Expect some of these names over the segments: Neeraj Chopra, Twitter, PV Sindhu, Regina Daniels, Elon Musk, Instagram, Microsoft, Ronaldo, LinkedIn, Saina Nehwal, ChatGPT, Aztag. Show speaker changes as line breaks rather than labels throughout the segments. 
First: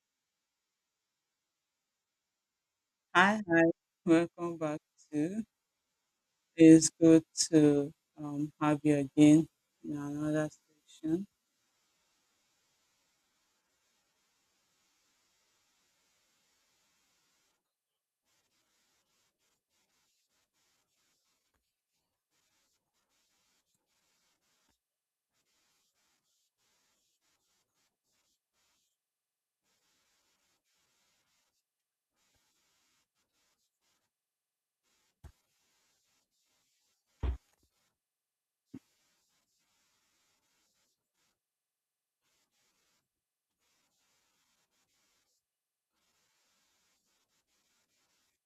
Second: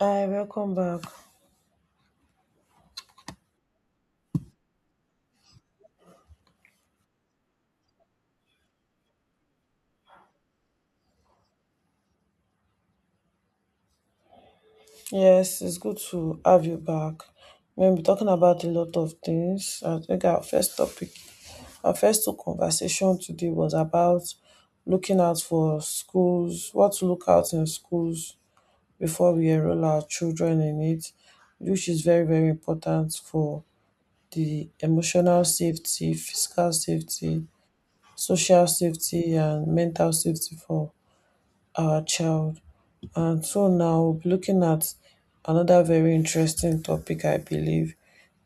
Hi, welcome back.
Hi, hi. Welcome back to. It's good to have you again in another section.
Yes, it's good to have you back. We'll be talking about a lot of things. I think our first topic, our first two conversation today was about looking out for schools, what to look out in schools before we enroll our children in it, which is very, very important for the emotional safety, physical safety, social safety, and mental safety for our child. And so now, we'll be looking at another very interesting topic, I believe,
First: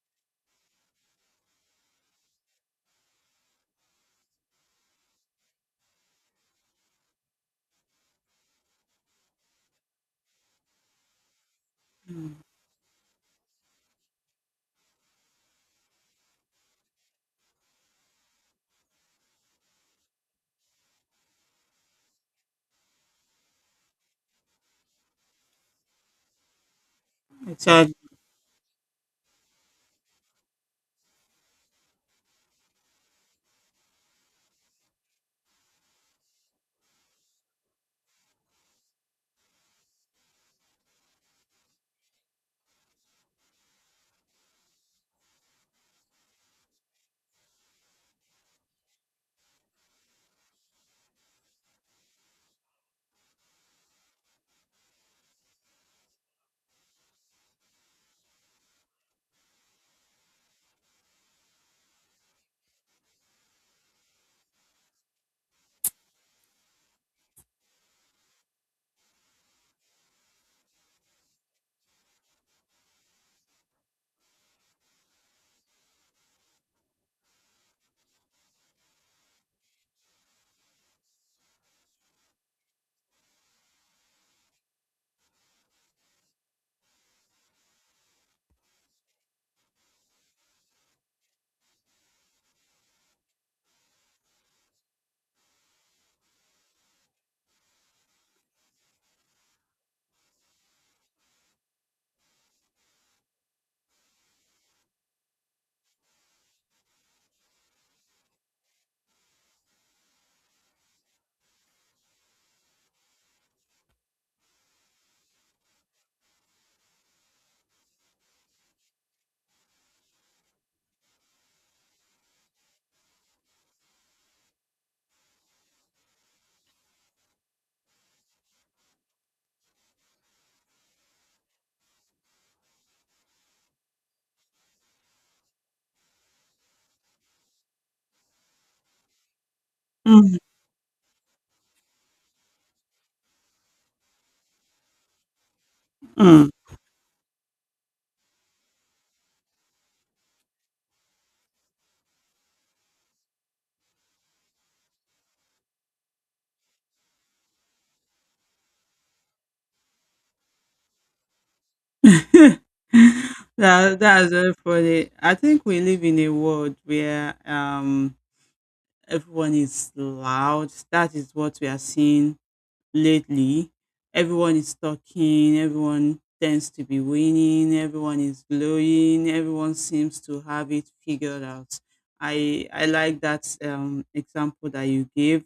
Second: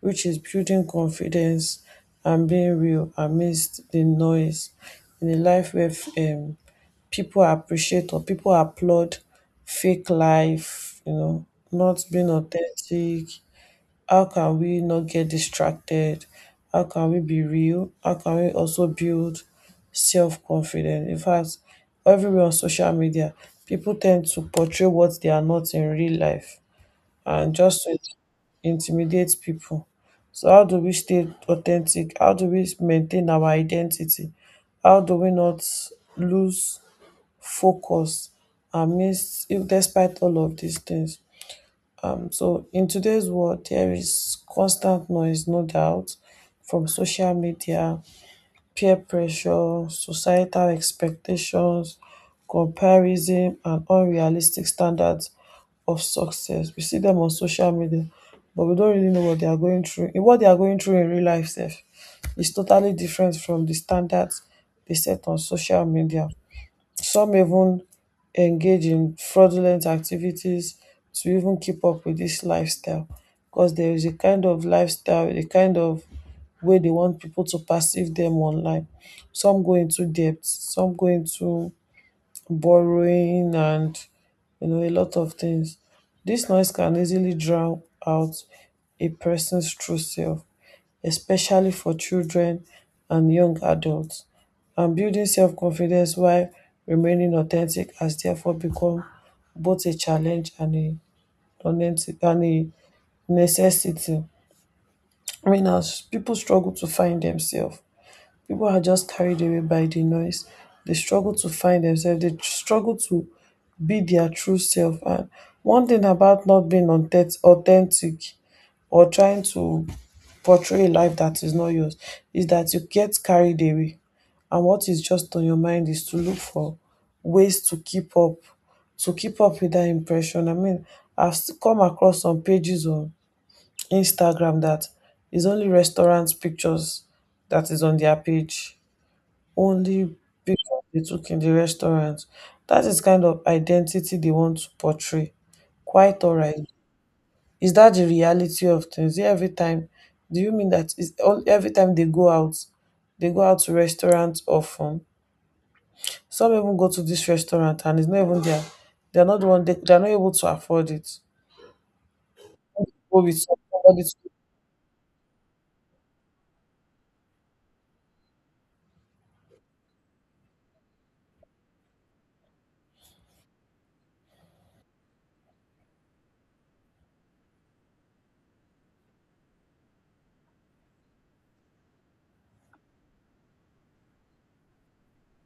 which is building confidence and being real amidst the noise in a life where people appreciate or people applaud fake life, not being
Mm,
authentic. How can we not get distracted? How can we be real? How can we also build self confidence? In fact, everywhere on social media, people tend to portray what they are not in real life and just
actually,
to intimidate people. So, how do we stay authentic? How do we maintain our identity? How do we not lose focus amidst, if despite all of these things? So in today's world, there is constant noise, no doubt, from social media, peer pressure, societal expectations, comparison, and unrealistic standards of success. We see them on social media, but we don't really know what they are going through. In what they are going through in real life, self, is totally different from the standards they set on social media. Some even engage in fraudulent activities to even keep up with this lifestyle, because there is a kind of lifestyle, a kind of way they want people to perceive them online. Some go into debt, some go into borrowing and you know a lot of things. This noise can easily drown out a person's true self, especially for children and young adults, and building self-confidence while remaining authentic has therefore become both a challenge and a necessity. I mean, as people struggle to find themselves, people are just carried away by the noise. They struggle to find themselves. They struggle to be their true self. And one thing about not being authentic or trying to portray a life that is not yours is that you get carried away. And what is just on your mind is to look for ways to keep up with that impression. I mean, I've come across some pages on Instagram that is only restaurant pictures that is on their page only
mm,
because they took in the restaurant. That is kind of identity they want to portray. Quite all
mm.
right. Is that the reality of things? Yeah, every time, do you mean that is all every time they go out to restaurants often. Some even go to this restaurant and it's not even there. They're not the one they're not able to afford it. But with
that
somebody to-
that's very funny. I think we live in a world where everyone is loud. That is what we are seeing lately. Everyone is talking, everyone tends to be winning, everyone is glowing, everyone seems to have it figured out. I like that example that you gave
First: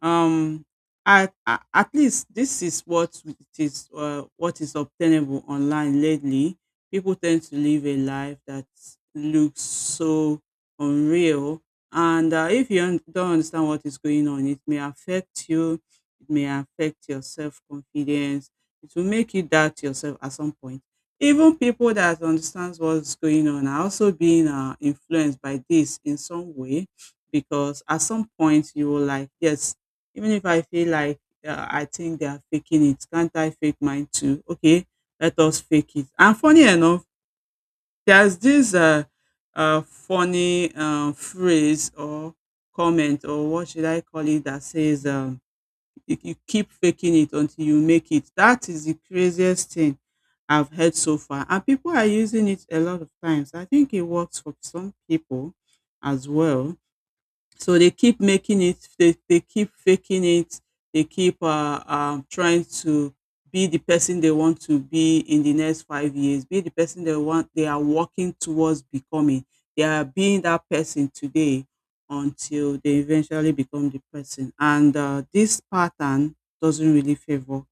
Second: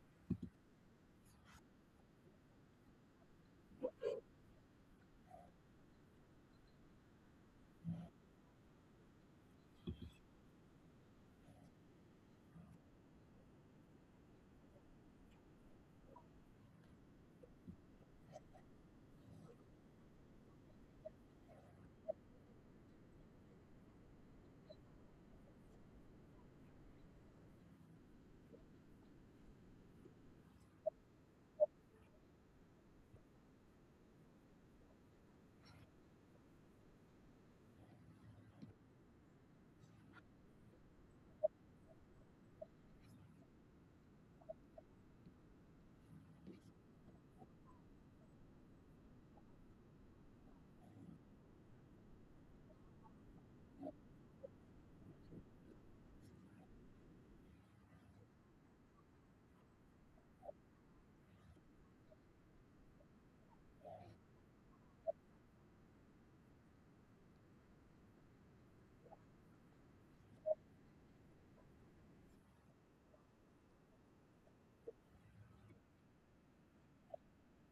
um at least this is what it is, what is obtainable online lately. People tend to live a life that looks so unreal. And if you un- don't understand what is going on, it may affect you. It may affect your self-confidence. It will make you doubt yourself at some point. Even people that understands what's going on are also being influenced by this in some way, because at some point you will like, yes, even if I feel like I think they are faking it, can't I fake mine too? Okay, let us fake it. And funny enough, there's this funny phrase or comment, or what should I call it, that says, you, you keep faking it until you make it. That is the craziest thing I've heard so far, and people are using it a lot of times. I think it works for some people as well. So they keep making it, they keep faking it, they keep trying to be the person they want to be in the next 5 years, be the person they want, they are working towards becoming. They are being that person today until they eventually become the person. And this pattern doesn't really favor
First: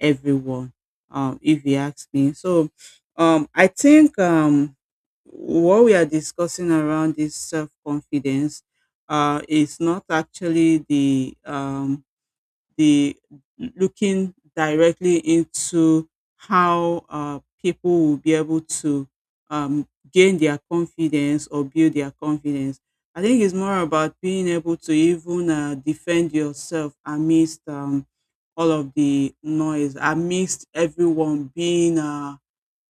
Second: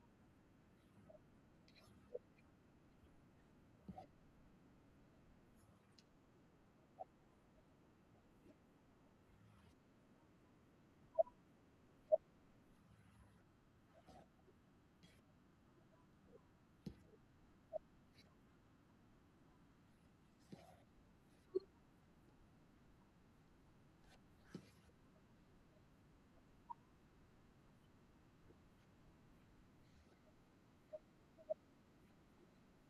everyone, if you ask me. So I think what we are discussing around this self confidence, it's not actually the looking directly into how people will be able to um, gain their confidence or build their confidence. I think it's more about being able to even defend yourself amidst all of the noise, amidst everyone being uh,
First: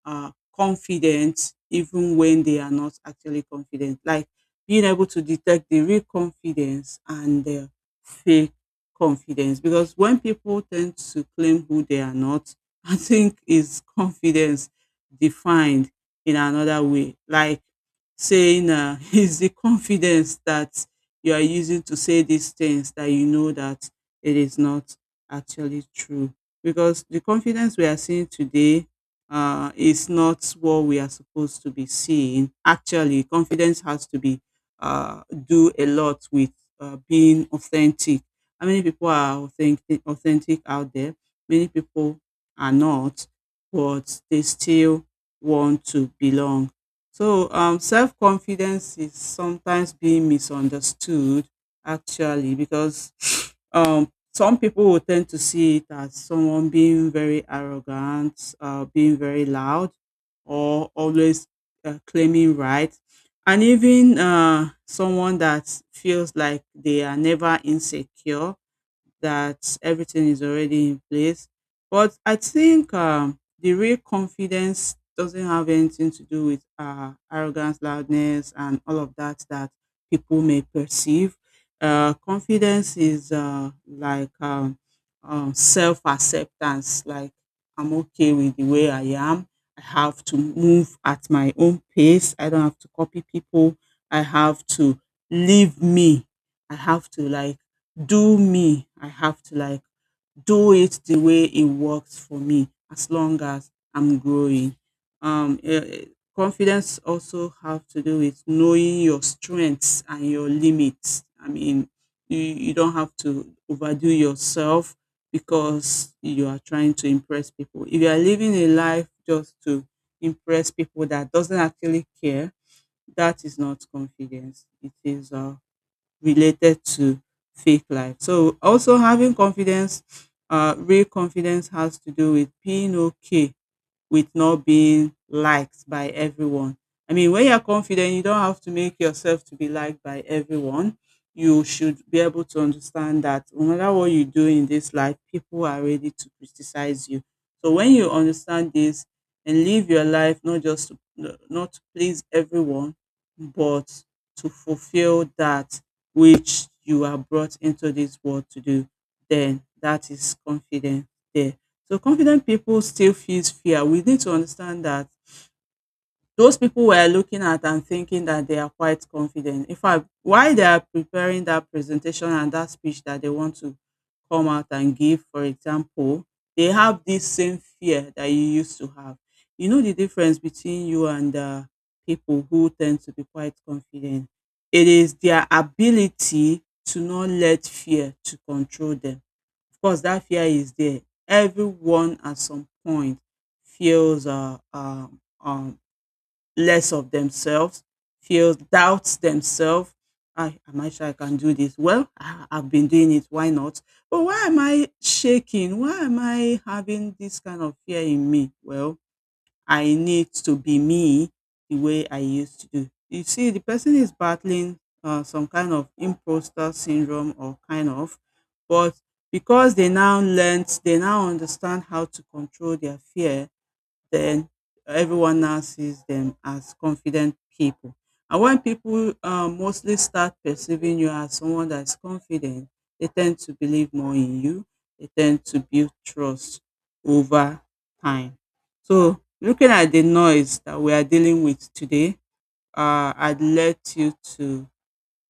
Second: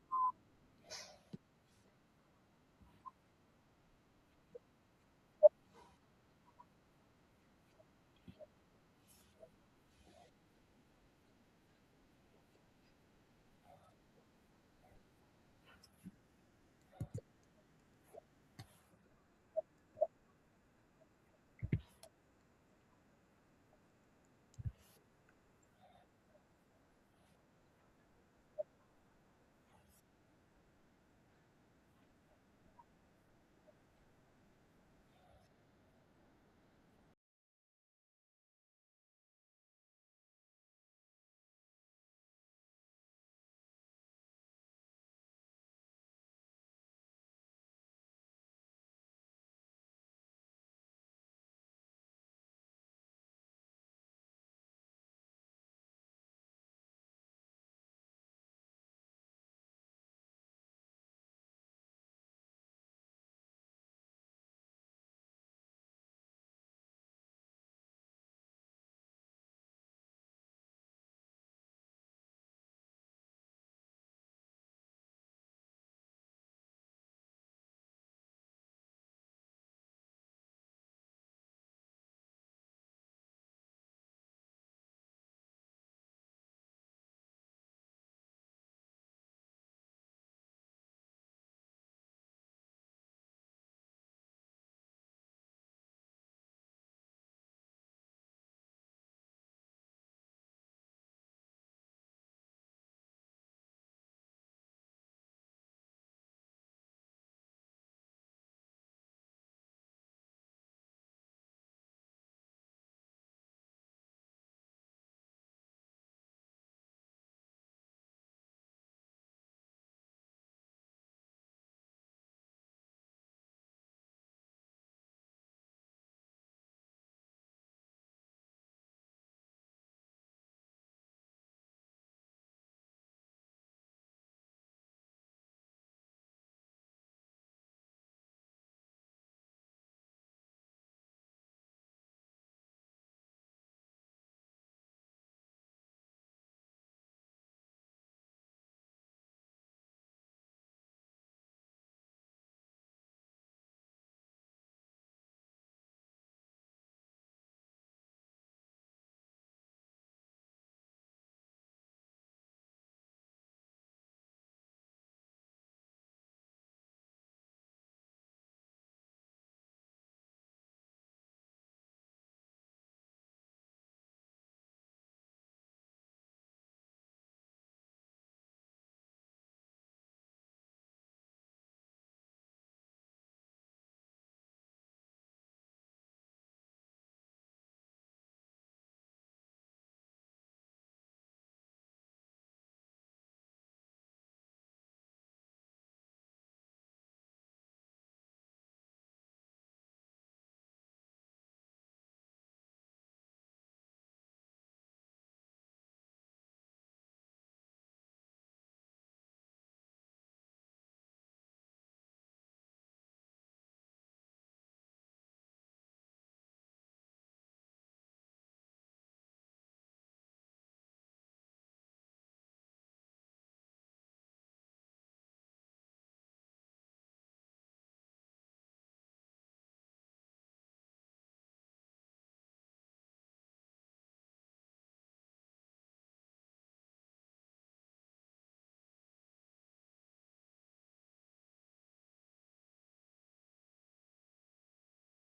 uh, confident even when they are not actually confident. Like being able to detect the real confidence and the fake confidence. Because when people tend to claim who they are not, I think is confidence defined in another way. Like saying, is the confidence that you are using to say these things that you know that it is not actually true. Because the confidence we are seeing today is not what we are supposed to be seeing. Actually, confidence has to be uh, do a lot with being authentic. How many people are authentic out there? Many people are not, but they still want to belong. So, self confidence is sometimes being misunderstood, actually, because um, some people will tend to see it as someone being very arrogant, being very loud, or always claiming right. And even someone that feels like they are never insecure, that everything is already in place. But I think the real confidence doesn't have anything to do with arrogance, loudness, and all of that that people may perceive. Confidence is self acceptance, like I'm okay with the way I am. I have to move at my own pace. I don't have to copy people. I have to leave me. I have to like do me. I have to like do it the way it works for me as long as I'm growing. Um, eh, eh, Confidence also have to do with knowing your strengths and your limits. I mean, you don't have to overdo yourself because you are trying to impress people. If you are living a life just to impress people that doesn't actually care, that is not confidence. It is related to fake life. So also having confidence, real confidence has to do with being okay with not being liked by everyone. I mean, when you're confident, you don't have to make yourself to be liked by everyone. You should be able to understand that no matter what you do in this life, people are ready to criticize you. So when you understand this and live your life not to please everyone, but to fulfill that which you are brought into this world to do, then that is confidence there. So confident people still feels fear. We need to understand that those people were looking at and thinking that they are quite confident. In fact, while they are preparing that presentation and that speech that they want to come out and give, for example, they have this same fear that you used to have. You know the difference between you and people who tend to be quite confident. It is their ability to not let fear to control them. Of course, that fear is there. Everyone at some point feels less of themselves, feels doubts themselves. Am I sure I can do this? Well, I've been doing it. Why not? But why am I shaking? Why am I having this kind of fear in me? Well, I need to be me the way I used to do. You see, the person is battling some kind of imposter syndrome or kind of, but because they now learnt, they now understand how to control their fear, then everyone now sees them as confident people. And when people mostly start perceiving you as someone that's confident, they tend to believe more in you. They tend to build trust over time. So, looking at the noise that we are dealing with today, I'd let you to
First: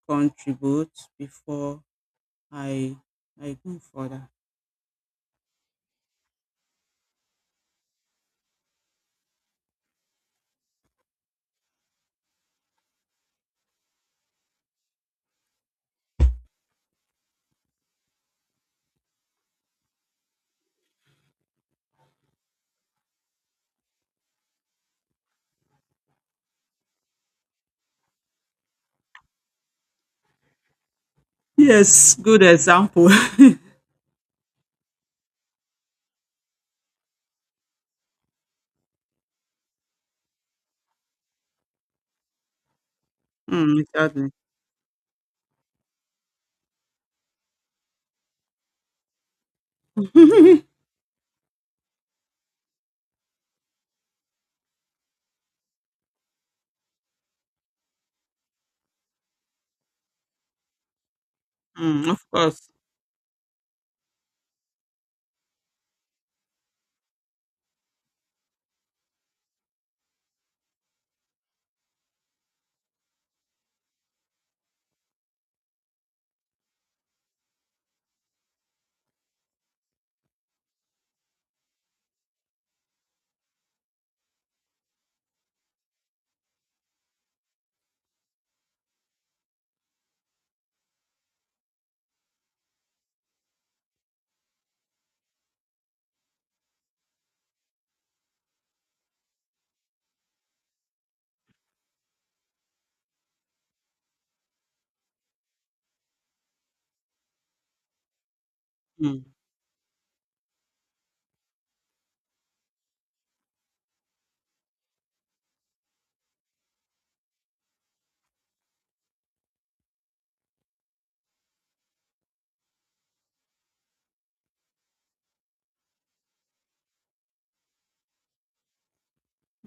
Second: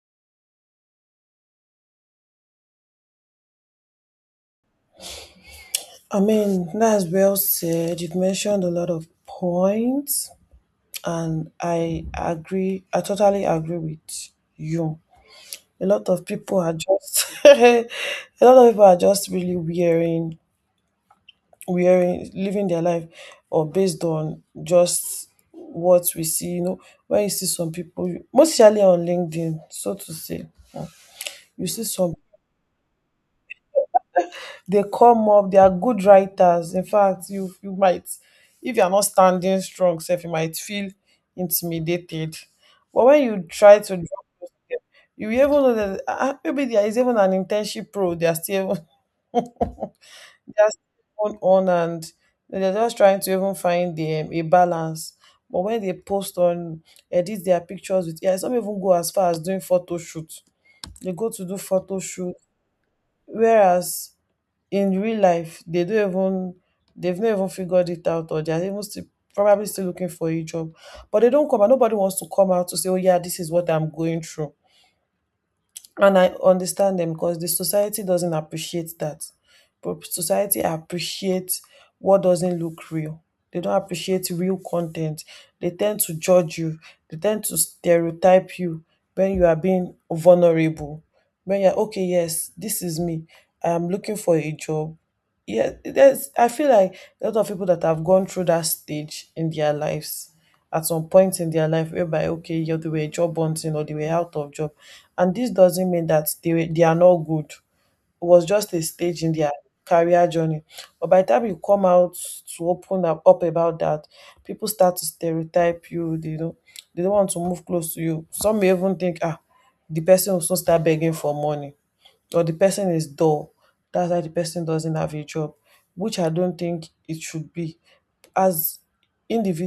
contribute before I I go further.
I mean, that's well said. You've mentioned a lot of points, and I agree. I totally agree with you. A lot of people are just a lot of people are just really wearing living their life or based on just what we see. You know, when you see some people, mostly on LinkedIn, so to say, uh, you see
Yes,
some.
good example.
They come up, they are good writers. In fact, you might, if you are not standing strong, self, you might feel intimidated. But when you try
Mm,
to drop
exactly.
your step, you even know that ah, ah, maybe there is even an internship pro. They are still they are still on and they're just trying to even find the, a balance. But when they post on, edit their pictures with, yeah, some even go as far as doing photo shoot. They go to do photo
Mm, of
shoot.
course.
Whereas in real life they don't even, they've not even figured it out or they're even still probably still looking for a job, but they don't come out. Nobody wants to come out to say, oh yeah, this is what I'm going through, and I understand them because the society doesn't appreciate that. But society appreciates what doesn't look real. They don't appreciate real content. They tend to judge you. They tend to stereotype you when you are being vulnerable, when you're okay, yes, this is me, I'm looking for a job. Yeah, there's I feel like a lot of people that have gone through that stage in their lives, at some point in their life, whereby okay, yeah, they were job hunting or they were out of job, and this doesn't mean that they are not good. It was just a stage
Mm.
in their career journey. But by the time you come out to open up about that, people start to stereotype you. They don't, they don't want to move close to you. Some may even think, ah, the person will soon start begging for money or the person is dull. That's why the person doesn't have a job, which I don't think it should be. As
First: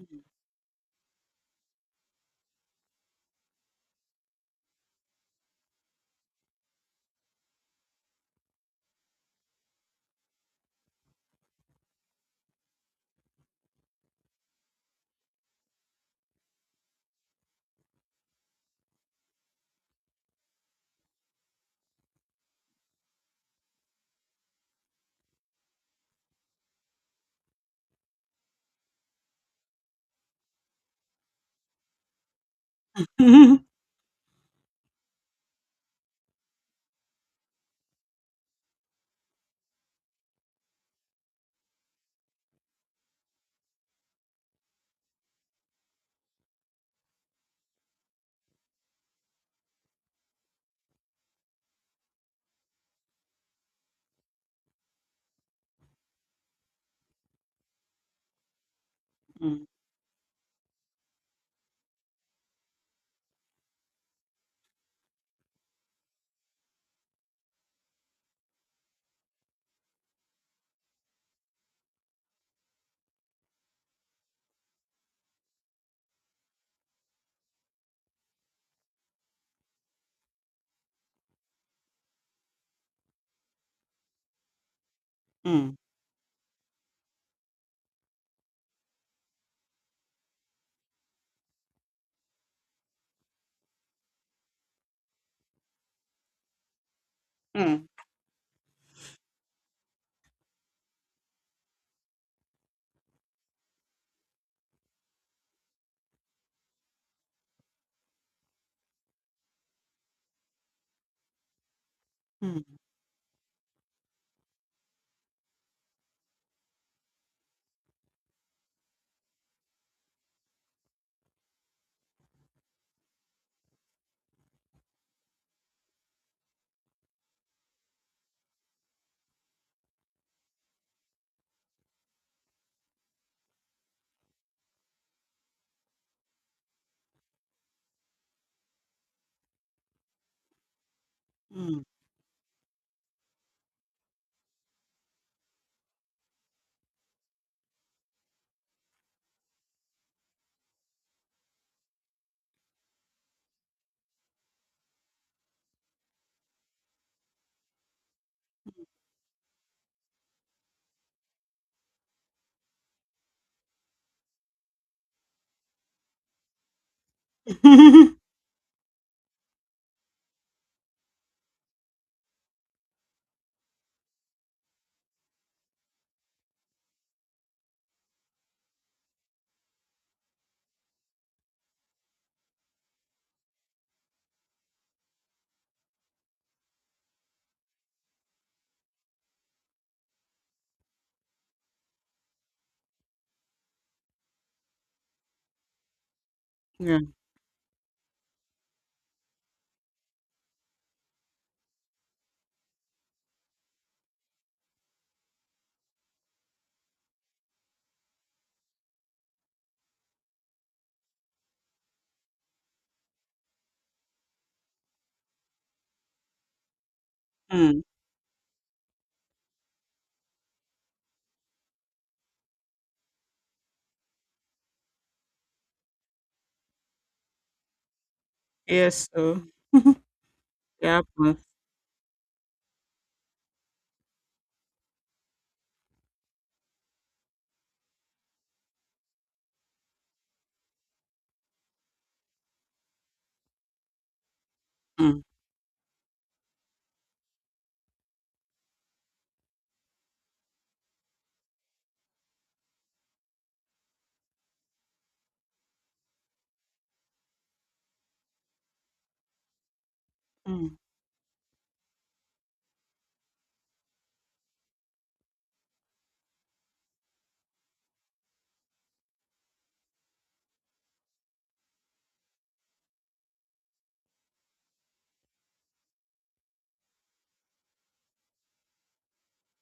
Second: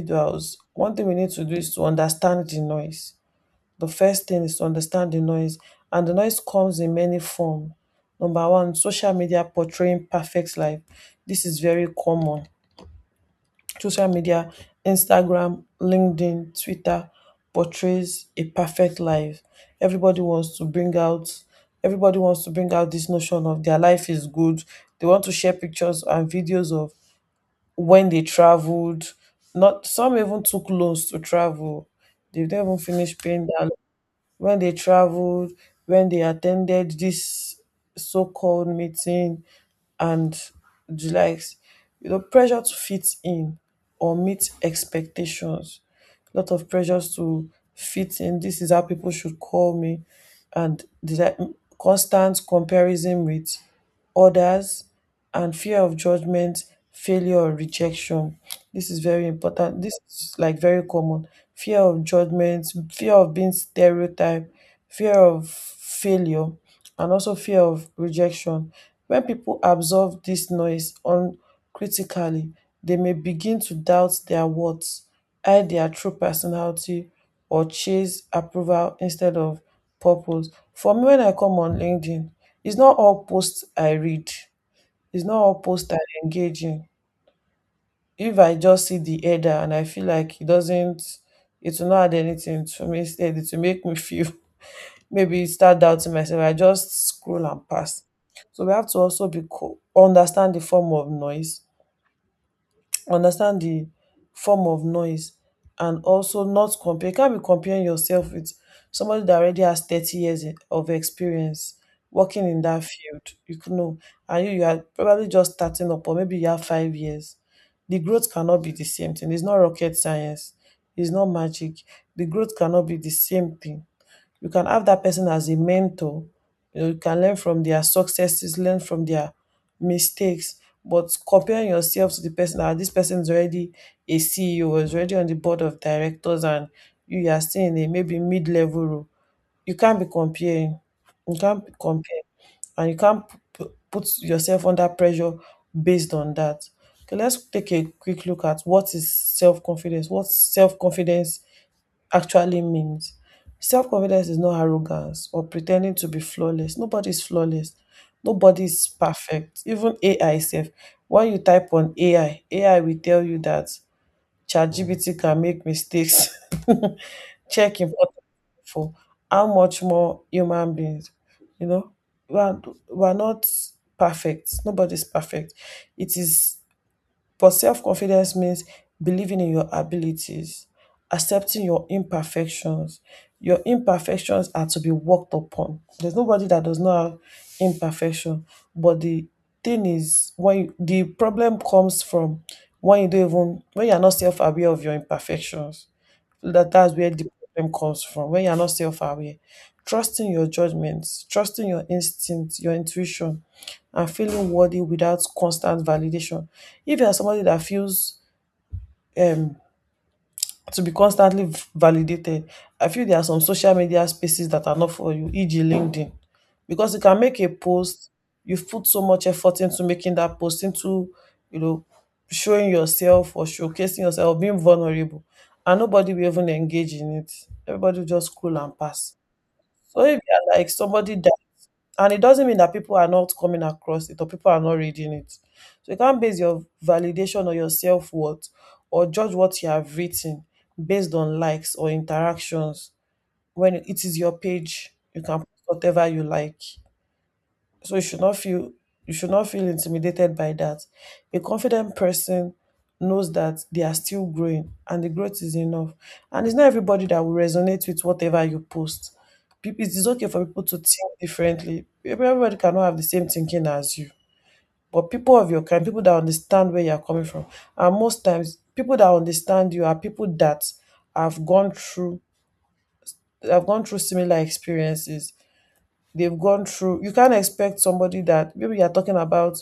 Mm.
one thing we need to do is to understand the noise. The first thing is to understand the noise, and the noise comes in many forms. Number one, social media portraying perfect life. This is very common. Social media, Instagram, LinkedIn, Twitter portrays a perfect life. Everybody wants to bring out everybody wants to bring out this notion of their life is good. They want to share pictures and videos of when they traveled. Not, some even took loans to travel. They don't even finish paying down when they traveled, when they attended this so-called meeting, and the likes. You know, pressure to fit in or meet expectations. A lot of pressures to fit in. This is how people should call me, and the like, constant comparison with others, and fear of judgment, failure, or rejection. This is very
Mm.
important. This is like very common. Fear of judgment, fear of being stereotyped, fear of failure and also fear of rejection. When people absorb this noise uncritically, they may begin to doubt their worth, hide their true personality, or chase approval instead of purpose. For me, when I come on LinkedIn, it's not all posts I read, it's not all
Mm.
posts I engage in. If I just see the header and I feel like it doesn't, it will not add anything to me, instead, it will make me feel maybe start doubting myself. I just scroll and
Mm.
pass. So we have to also understand the form of noise, understand the form of noise, and also not compare. You can't be comparing yourself with somebody that already has 30 years of experience working in
Mm.
that field. You could know, and you are probably just starting up, or maybe you have 5 years. The growth cannot be the same thing. It's not rocket science. It's not magic. The growth cannot be the same thing. You can have that person as a mentor. You know, you can learn from their successes, learn from their mistakes, but comparing yourself to the person, ah, this person is already a CEO, is already on the board of directors and you are still in a maybe mid-level role. You can't be comparing. you can't be
Mm.
comparing and you can't put yourself under pressure based on that. Okay, let's take a quick look at what is self-confidence, what self-confidence actually means. Self confidence is not arrogance or pretending to be flawless. Nobody's flawless. Nobody's perfect. Even AI self. When you type on AI, AI will tell you that ChatGPT can make mistakes. Check important for how much more human beings, you know, we are, we are not perfect. Nobody's perfect. It is, but self confidence means believing in your abilities, accepting your imperfections. Your imperfections are to be worked upon. There's nobody that does not have imperfection. But the thing is, when you, the problem comes from when you don't even, when you're not self aware of your imperfections. That's
Yeah.
where the problem comes from. When you're not self aware, trusting your judgments, trusting your instincts, your intuition and feeling worthy without constant validation. If you are somebody that feels um, to be constantly validated, I feel there are some social media spaces that are not for you, e.g., LinkedIn, because you can make a
Mm.
post. You've put so much effort into making that post, into, you know, showing yourself or showcasing yourself, being vulnerable, and nobody will even engage in it. Everybody will just scroll and
Yes,
pass.
so it
So if you are like somebody that,
happens.
and it doesn't mean that people are not coming across it or people are not reading it. So you can't base your validation or your self worth or judge what you have written based on likes or interactions when it is your page.
Mm.
You can post whatever you like. So you should not feel you should not feel intimidated by that. A confident person knows that they are still growing and the growth is enough. And it's not everybody that will resonate with whatever you post. People, it is okay for people
Mm.
to think differently. Everybody cannot have the same thinking as you. But people of your kind, people that understand where you are coming from, and most times people that understand you are people that have gone through that have gone through similar experiences they've gone through. You can't expect somebody that maybe you're talking about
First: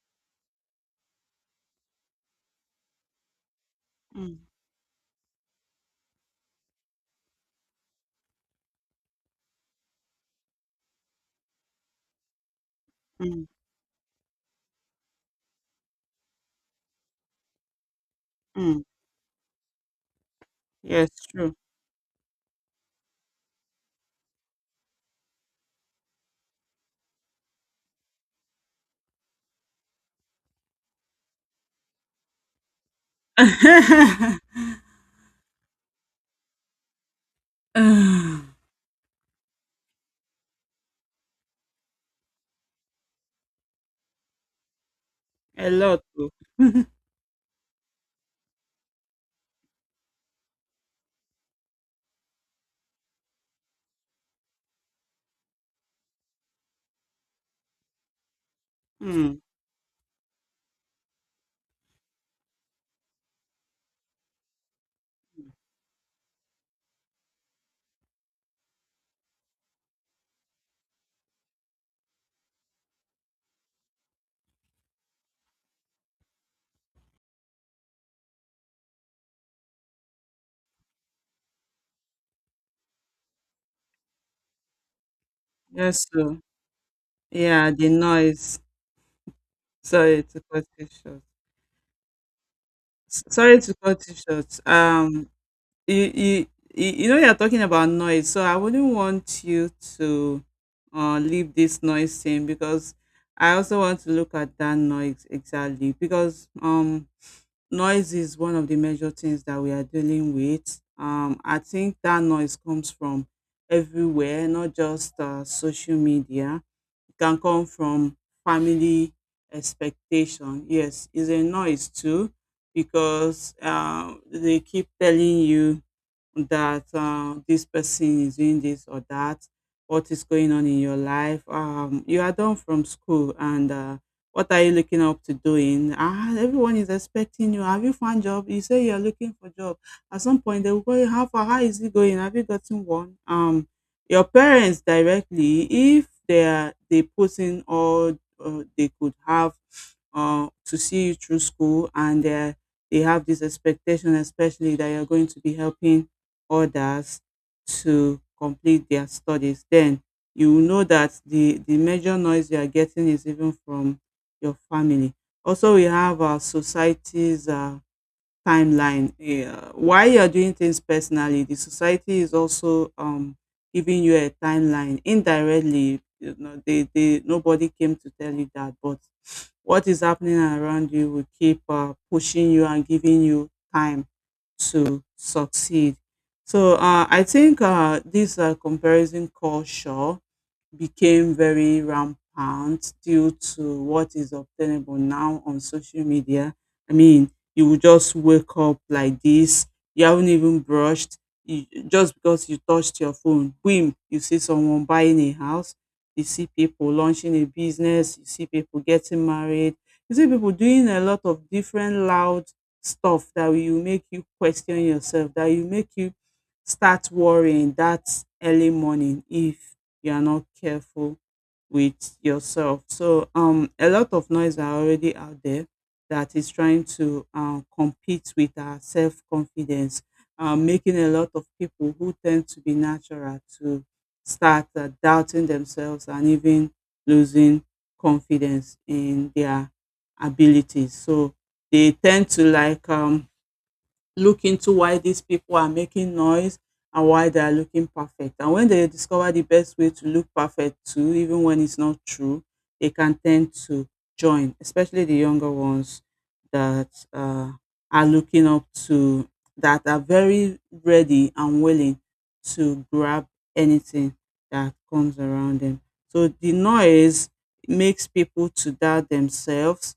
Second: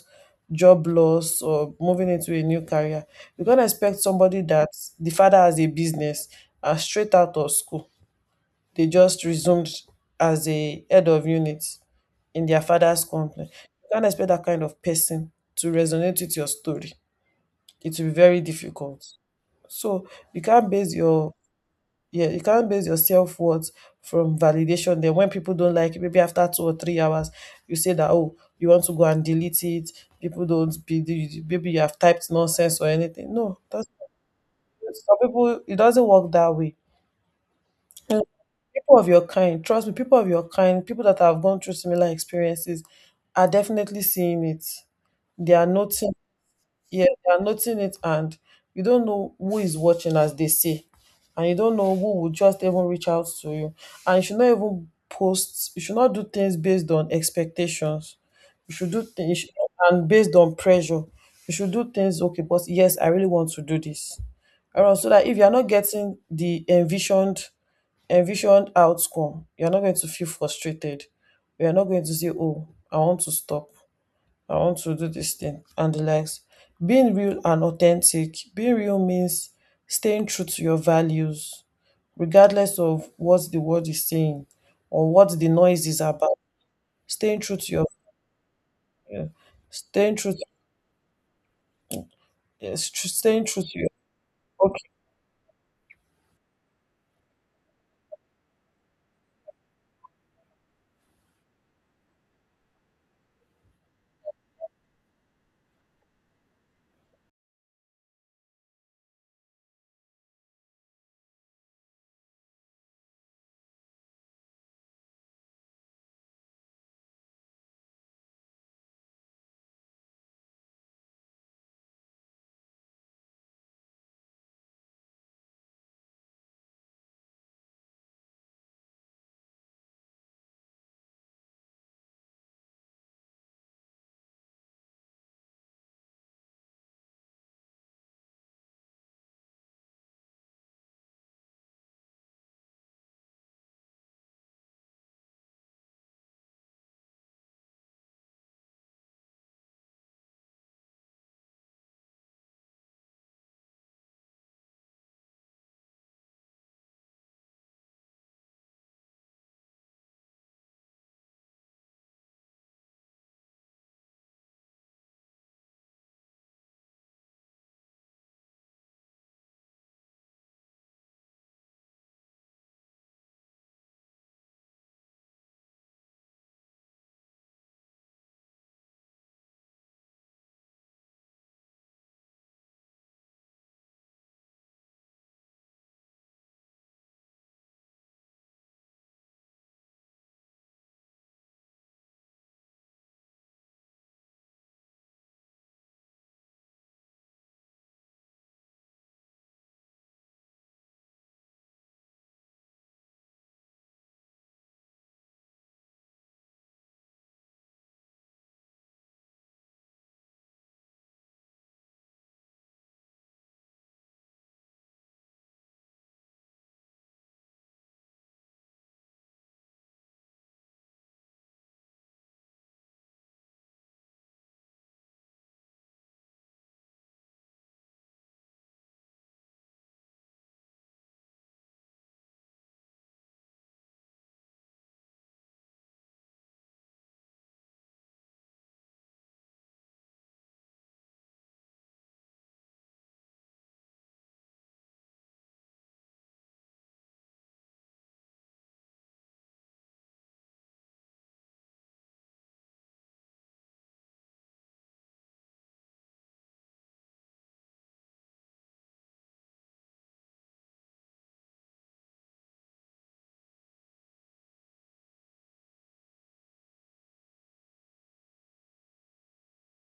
job loss or moving into a new career. You can't expect
Mm.
somebody that the father has a business and straight out of school, they just resumed as a head of unit in their father's company.
Mm.
You can't expect that kind of person to resonate with your story. It will be very
Mm.
difficult. So you can't base
Yes,
your
true.
yeah, you can't base your self worth from validation. Then when people don't like it, maybe after 2 or 3 hours, you say that oh, you want to go and delete it. People don't be the- maybe you have typed nonsense or anything. No, that's some people it doesn't work that way. And
Ah,
people of your kind, trust me, people of your kind, people that have gone through similar experiences are definitely seeing it. They are
a lot.
noting
Oh.
Yeah, they are noting it, and you don't know who is watching, as they say, and you don't know who will just even reach out to you. And you should not even post. You should not do things based on expectations. You should do
Mm.
things and based on pressure. You should do things okay, but yes, I really want to do this. Around so that if you are not getting the envisioned outcome, you are not going to feel frustrated. You are not going to say, "Oh, I want to stop." I want to do this thing and the likes. Being real and authentic. Being real means staying true to your values, regardless of what the world is saying or what the noise is
Yes,
about.
so
Staying true
yeah,
to your,
the noise.
Yeah, staying
Sorry
true,
to cut it short.
yes, staying
Sorry
true
to
to your.
cut it short.
Okay.
You you know you're talking about noise, so I wouldn't want you to leave this noise thing, because I also want to look at that noise exactly. Because noise is one of the major things that we are dealing with. I think that noise comes from everywhere, not just social media. It can come from family expectation. Yes, is a noise too, because they keep telling you that this person is doing this or that, what is going on in your life. You are done from school, and what are you looking up to doing? Ah, everyone is expecting you. Have you found job? You say you are looking for job. At some point, they will go, how far? How is it going? Have you gotten one? Your parents directly, if they are they put in all they could have to see you through school, and they have this expectation, especially that you're going to be helping others to complete their studies. Then you will know that the major noise you are getting is even from your family. Also, we have our society's timeline. Yeah. While you're doing things personally, the society is also giving you a timeline indirectly. You know, they nobody came to tell you that, but what is happening around you will keep pushing you and giving you time to succeed. So I think this comparison culture became very rampant due to what is obtainable now on social media. I mean, you will just wake up like this. You haven't even brushed. Just because you touched your phone, boom, you see someone buying a house. You see people launching a business. You see people getting married. You see people doing a lot of different loud stuff that will make you question yourself, that will make you start worrying that early morning if you are not careful with yourself. So a lot of noise are already out there that is trying to compete with our self confidence, making a lot of people who tend to be natural to start doubting themselves and even losing confidence in their abilities. So they tend to like look into why these people are making noise and why they are looking perfect. And when they discover the best way to look perfect too, even when it's not true, they can tend to join, especially the younger ones that are looking up to, that are very ready and willing to grab anything that comes around them. So the noise makes people to doubt themselves.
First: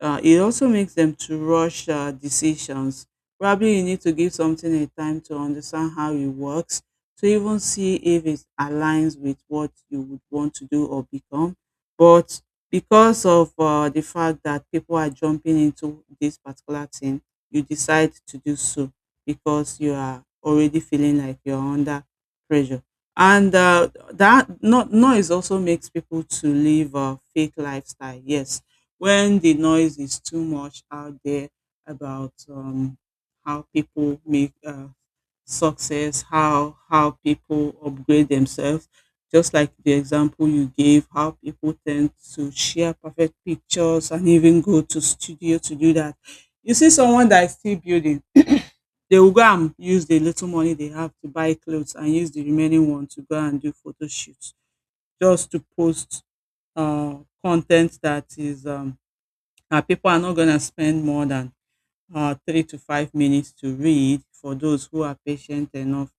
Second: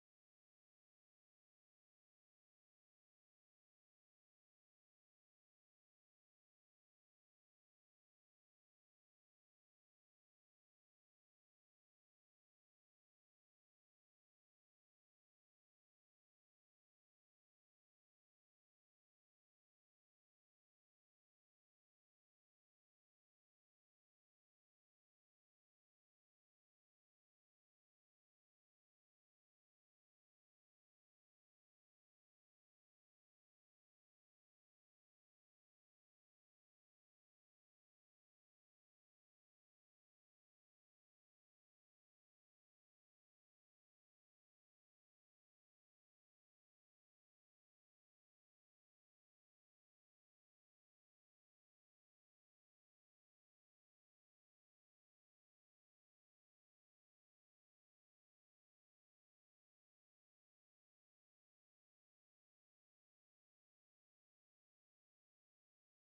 It also makes them to rush decisions. Probably you need to give something a time to understand how it works, to even see if it aligns with what you would want to do or become. But because of the fact that people are jumping into this particular thing, you decide to do so because you are already feeling like you're under pressure. And that no- noise also makes people to live a fake lifestyle. Yes, when the noise is too much out there about how people make success, how people upgrade themselves. Just like the example you gave, how people tend to share perfect pictures and even go to studio to do that. You see someone that is still building, they will go and use the little money they have to buy clothes and use the remaining one to go and do photo shoots just to post uh, content that is that people are not gonna spend more than 3 to 5 minutes to read, for those who are patient enough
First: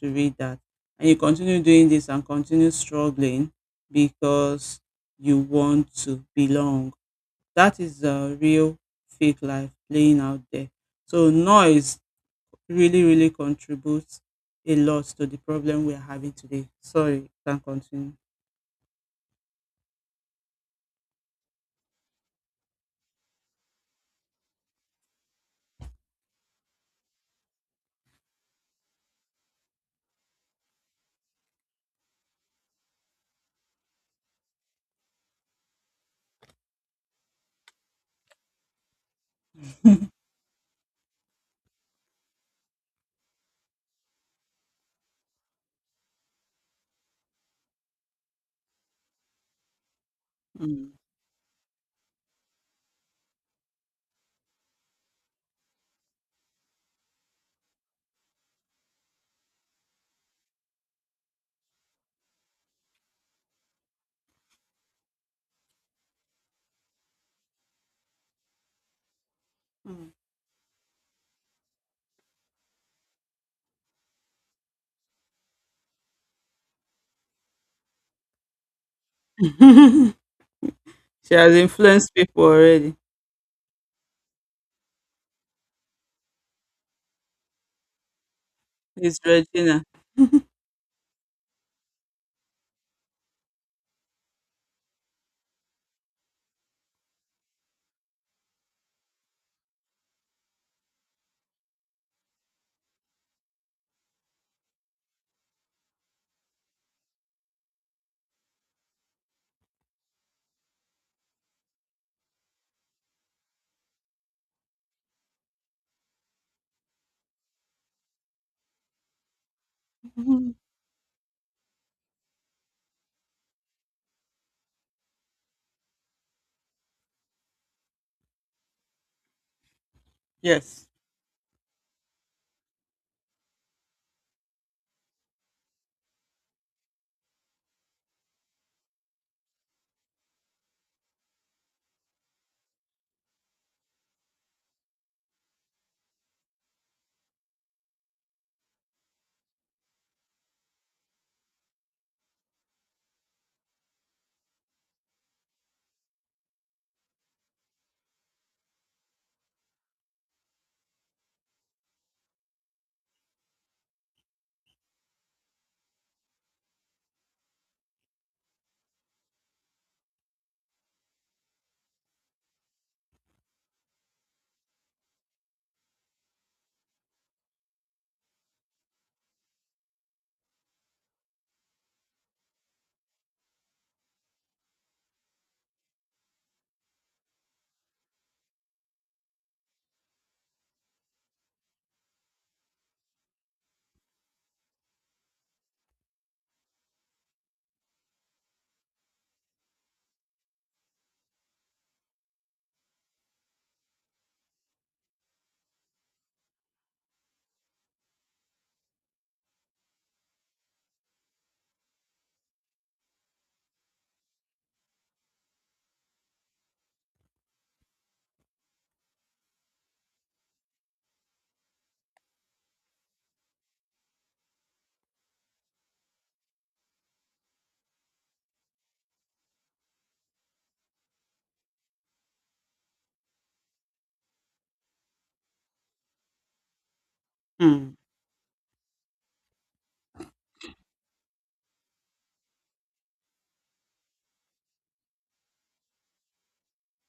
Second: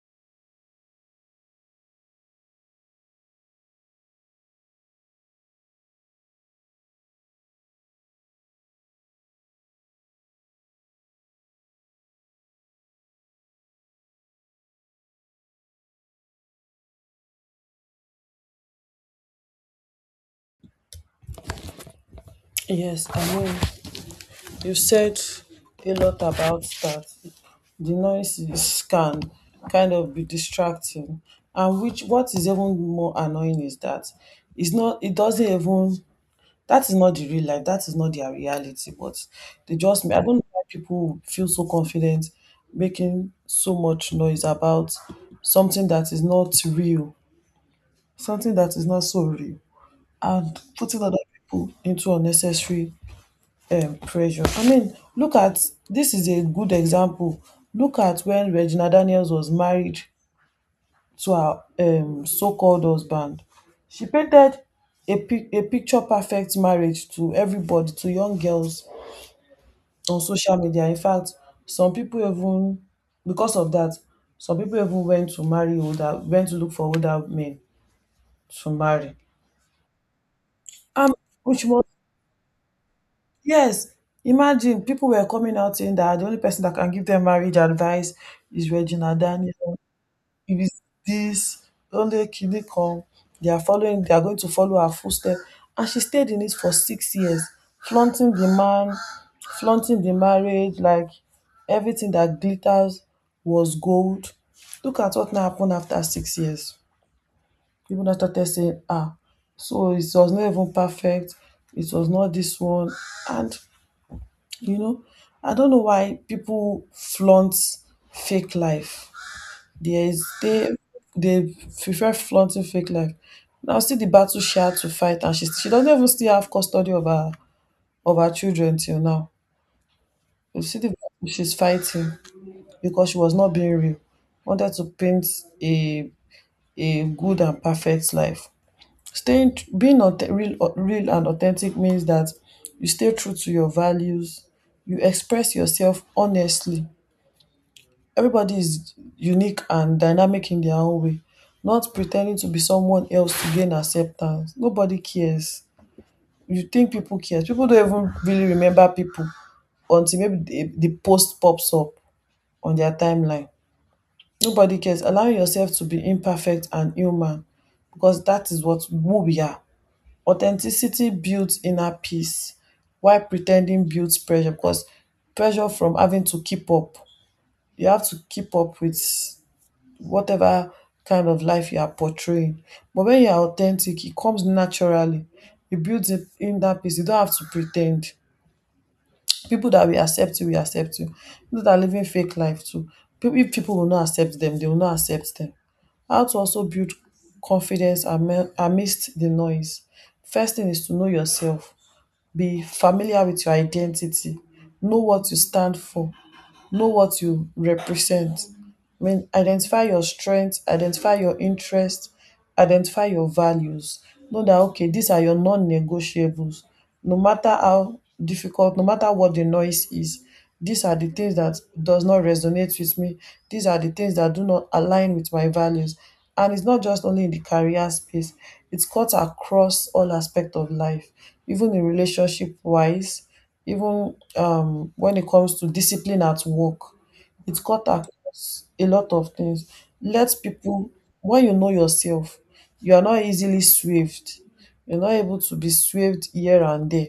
to read that. And you continue doing this and continue struggling because you want to belong. That is the real fake life playing out there. So, noise really, really contributes a lot to the problem we are having today. Sorry, you can continue.
Yes, you said a lot about that. The noise is can kind of be distracting, and which what is even more annoying is that it's not. It doesn't even that is not the real life. That is not their reality. But I don't know why people feel so confident making so much noise about something that is not real, something that is not so real, and
Mm.
putting other people into unnecessary pressure. I mean, look at this is a good example. Look at when Regina Daniels was married to her so-called husband. She painted a picture perfect marriage to everybody, to young girls
Mm.
on social media. In fact, some people even because of that, some people even went to look for older men to marry. Um,
She has
which was
influenced people already.
yes. Imagine people were coming out saying that the only person that can give them marriage advice is Regina
It's
Daniel.
Regina.
You be this Onekene. They are going to follow her footstep. And she stayed in it for 6 years, flaunting the man, flaunting the marriage, like everything that glitters was gold. Look at what now happened after 6 years. People now started saying, ah, so it was not even perfect, it was not this one. And you know, I don't know why people flaunt fake life. There is
Mhm.
they prefer flaunting fake life. Now see the battle she had to fight and she doesn't even still have custody of her children till now. You see the
Yes.
battle she's fighting because she was not being real. Wanted to paint a a good and perfect life. Staying tr- being authe- real real and authentic means that you stay true to your values, you express yourself honestly. Everybody is unique and dynamic in their own way, not pretending to be someone else to gain acceptance. Nobody cares. You think people care. People don't even really remember people until maybe the post pops up on their timeline. Nobody cares. Allow yourself to be imperfect and human because that is what who we are. Authenticity builds inner peace while pretending builds pressure because pressure from having to keep up. You have to keep up with whatever kind of life you are portraying. But when you are authentic, it comes naturally. You build it in that peace. You don't have to pretend. People that will accept you will accept you. People that are living fake life too. People, if people will not accept them, they will not accept them. How to also build confidence amidst the noise. First thing is to know yourself. Be familiar with your identity. Know what you stand for. Know what you represent. I mean, identify your strengths, identify your interests, identify your values. Know that, okay, these are your non negotiables. No matter how difficult, no matter what the noise is, these are the things that does not resonate with me. These are the things that do not align with my values. And it's not just only in the career space, it's cuts across all aspects of life, even in relationship wise, even when it comes to discipline at work, it cut
Mm.
across a lot of things. Let people, when you know yourself, you are not easily swayed, you're not able to be swayed here and there.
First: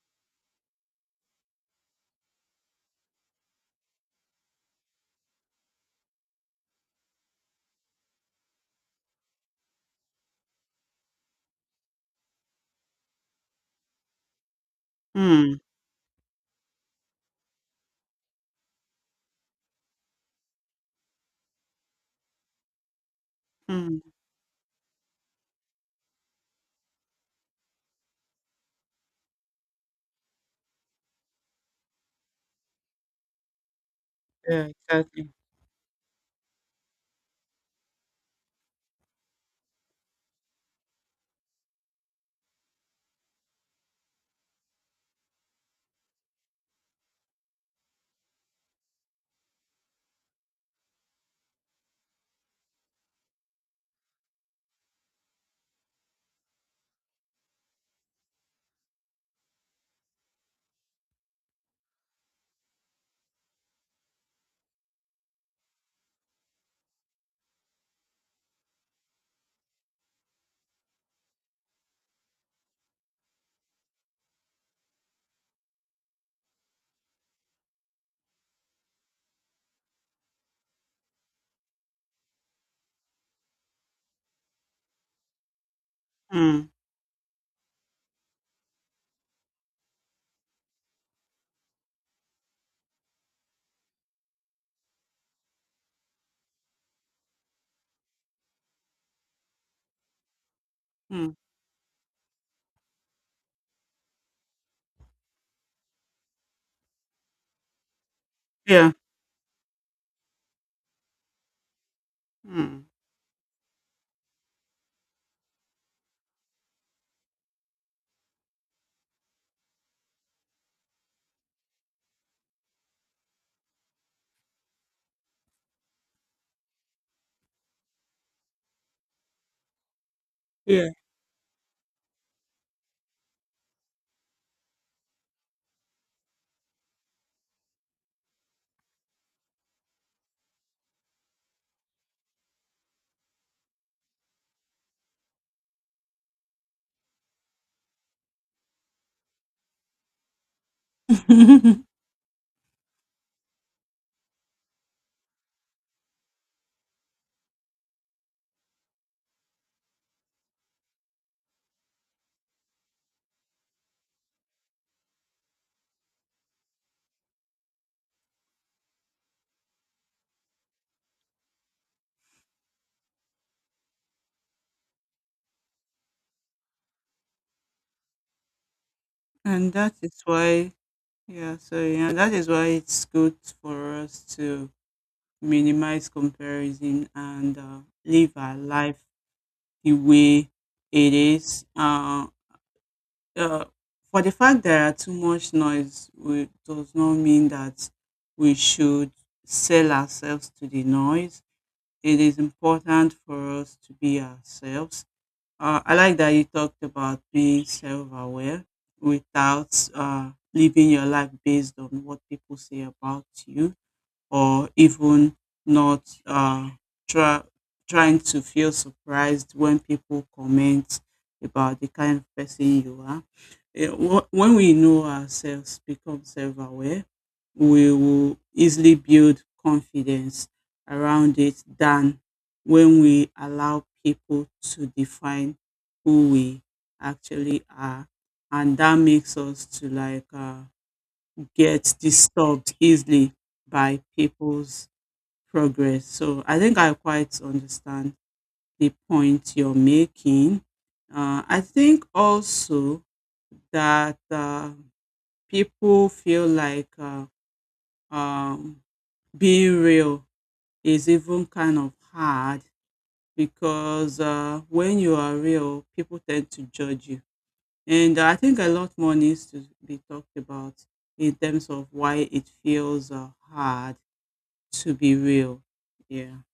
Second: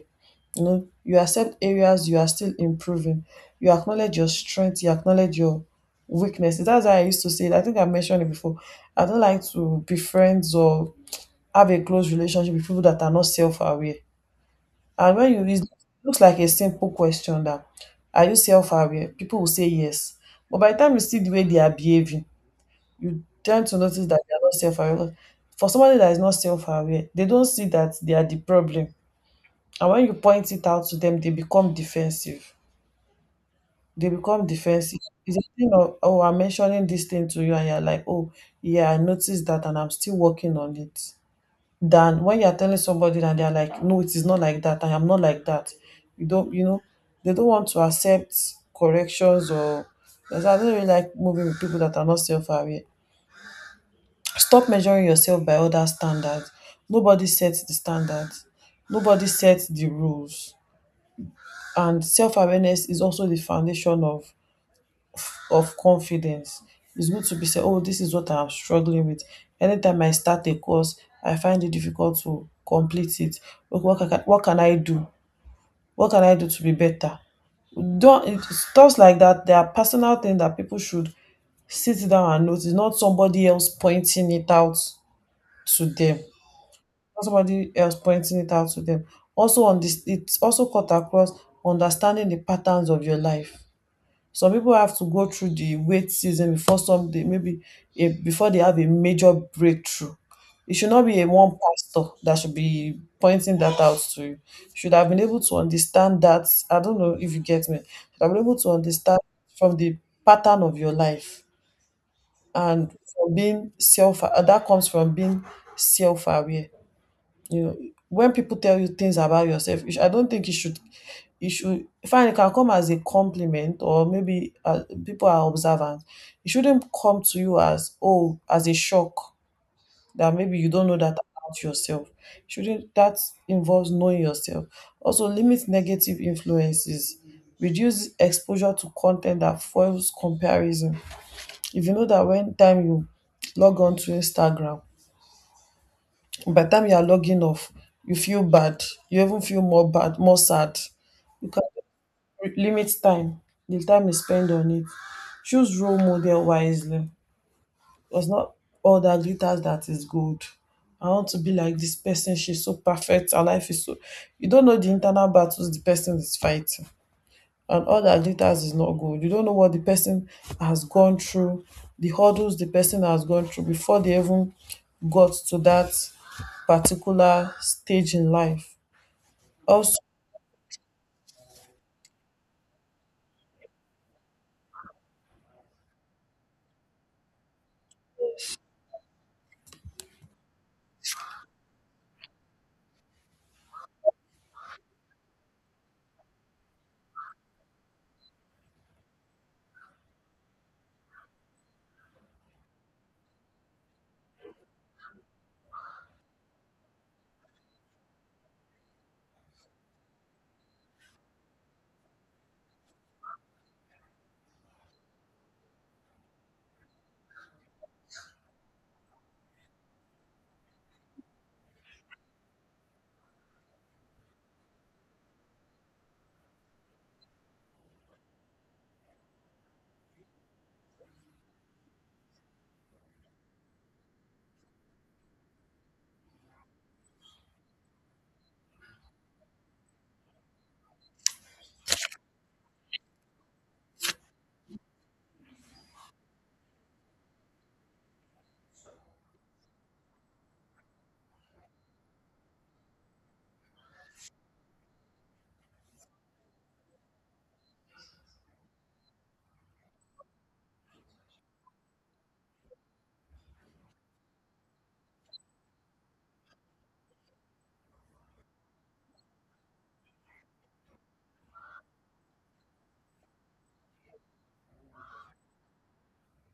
You know, you accept areas you are still improving, you acknowledge your strength, you acknowledge your weaknesses. That's why I used to say it. I think I mentioned it before, I don't like to be friends or have a close relationship with people that are not self-aware. And when you read,
Mm.
it looks like a simple question that are you self-aware? People will say yes. But by the time you see the way they are behaving, you tend to
Mm,
notice that they are not self-aware. For somebody that is not self-aware, they don't see that they are the problem. And when you point it out to them, they become defensive. They become
yeah,
defensive.
exactly.
It's a thing of, oh, I'm mentioning this thing to you, and you're like, oh, yeah, I noticed that, and I'm still working on it, than when you're telling somebody and they're like, no, it is not like that, I am not like that. You know, they don't want to accept corrections or because I don't really like moving with people that are not self aware. Stop measuring yourself by other standards. Nobody sets the standards, nobody sets the rules. And self awareness is also the foundation of confidence. It's good to be said. Oh, this is what I'm struggling with. Anytime I start a course, I find it difficult to complete it. Okay, what can I do? What can I do to be better? Don't it's stuff like that. There are personal things that people should sit down and notice, not somebody else pointing it out to them.
Mm,
Not somebody else pointing it out to them. Also on this, it's also cut across understanding the patterns of your life. Some people have to go through the wait season before some they maybe a, before they have a major breakthrough. It should not be a
mm,
one pastor that should be pointing that out to you. Should have been able to understand that. I don't know if you get me. Should have been able to
yeah,
understand from the pattern of your life
mm,
and from being self. That comes from being self-aware. You know, when people tell you things about yourself you sh- I don't think you should fine, it can come as a compliment or maybe people are observant. It shouldn't come to you as a shock that maybe you don't
yeah.
know that about yourself. Shouldn't that involves knowing yourself. Also limit negative influences, reduce exposure to content that fuels comparison. If you know that when time you log on to Instagram, by the time you are logging off you feel bad, you even feel more sad, you can limit time, the time you spend on it. Choose role model wisely. It's not all that glitters that is gold. I want to be like this person, she's so perfect, her life is so, you don't know the internal battles the person is fighting. And all that glitters is not gold. You don't know what the person has gone through, the hurdles the person has gone through before they even got to that particular stage in life.
And that
Also,
is why, yeah, so yeah, that is why it's good for us to minimize comparison and live our life the way it is. Uh, for the fact there are too much noise, does not mean that we should sell ourselves to the noise. It is important for us to be ourselves. I like that you talked about being self-aware without living your life based on what people say about you, or even not try, trying to feel surprised when people comment about the kind of person you are. When we know ourselves, become self aware, we will easily build confidence around it than when we allow people to define who we actually are. And that makes us to like get disturbed easily by people's progress. So I think I quite understand the point you're making. I think also that people feel like um, being real is even kind of hard, because when you are real, people tend to judge you. And I think a lot more needs to be talked about in terms of why it feels hard to be real. Yeah.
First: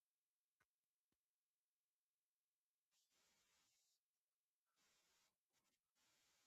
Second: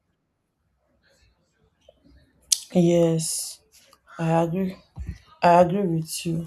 yes, I agree. I agree with you.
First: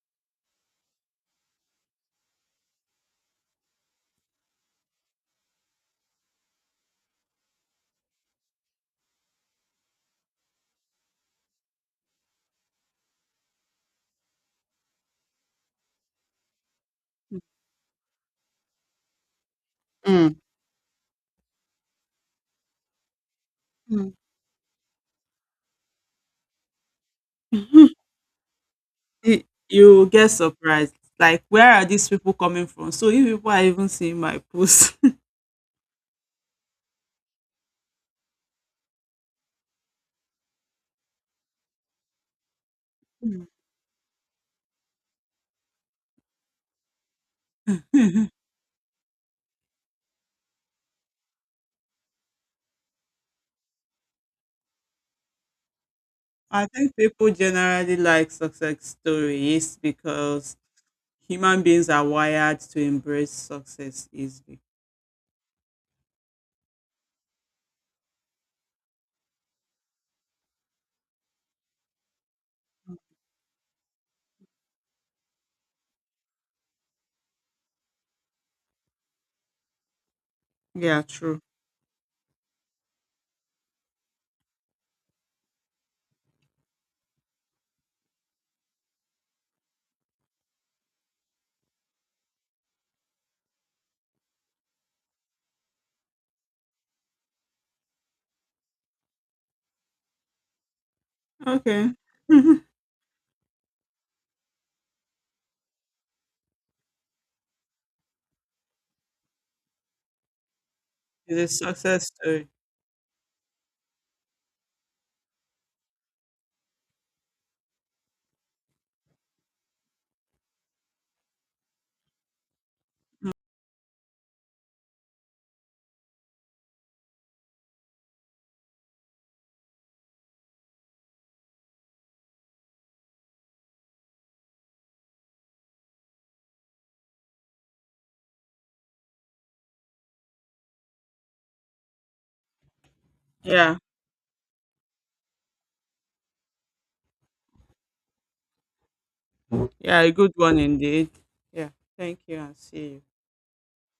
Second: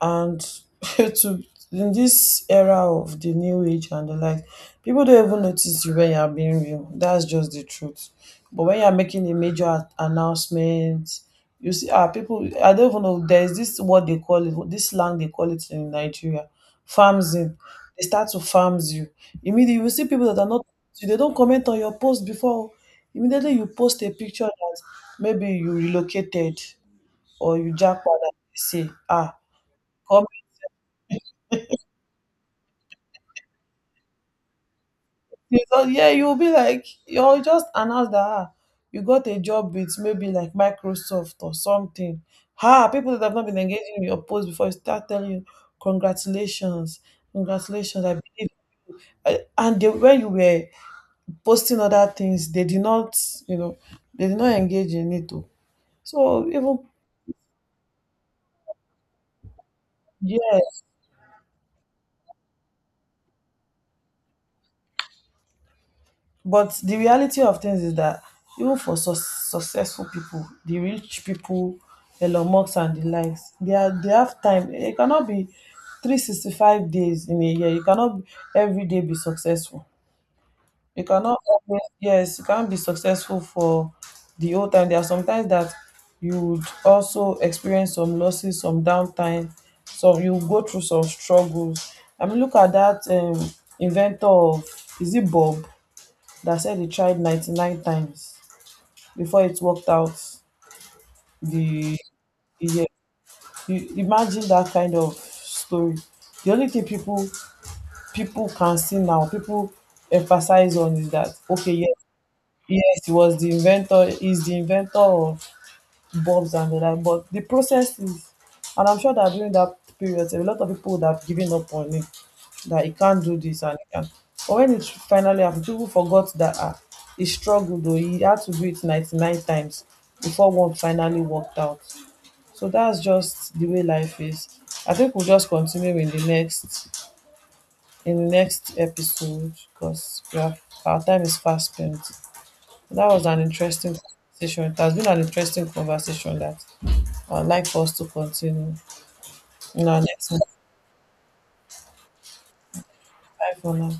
And to in this era of the new age and the like, people don't even notice you when you're being real. That's just the truth. But when you're making a major announcement, you see, ah, people I don't even know there's this, what they call it, this slang they call it in Nigeria, farms in they start to farms you. Immediately you see people
Mm.
that are not, they don't comment on your post before, immediately you post a
Mm.
picture that maybe you relocated or you jackpot and they say ah.
Y- You get surprised. Like, where are these people coming from? So you people are even seeing my post.
Yeah, you'll be like, you'll just announce that ah, you got a job with maybe like Microsoft or something. Ha, people that have not
Mm.
been engaging in your post before start telling you, congratulations, congratulations, I believe. And they, when you were posting other things, they did not, you know, they did not engage in it. Oh. So
I
even,
think people generally like success stories because
yeah,
human beings are wired to embrace success easily.
but the reality of things is that even for successful people, the rich people, Elon Musk and the likes, they have time. It cannot be 365 days in a year. You cannot be- every day be successful.
Yeah,
You cannot
true.
always, yes, you can't be successful for the whole time. There are sometimes that you would also experience some losses, some downtime, some you go through some struggles. I mean, look at that inventor of, is it Bob? That said he tried 99 times before it worked out
Okay.
the yeah, you imagine that kind of story. The only thing people can see now, people emphasize on is that
It's a
okay,
success story.
yes, he was the inventor, he's the inventor of bulbs and the like. But the process is, and I'm sure that during that period, a lot of people would have given up on it, that he can't
Mm.
do this and he can. But when it finally happened, people forgot that ah, he struggled though. He had to do it 99 times before one finally worked out. So that's just the way life is. I think we'll just continue in the next episode because our time is fast spent. That was an
Yeah.
interesting conversation. It has been an interesting conversation that I would like for us to continue in our
Yeah, a
next
good
one.
one indeed. Yeah. Thank you and see you.
Bye for now.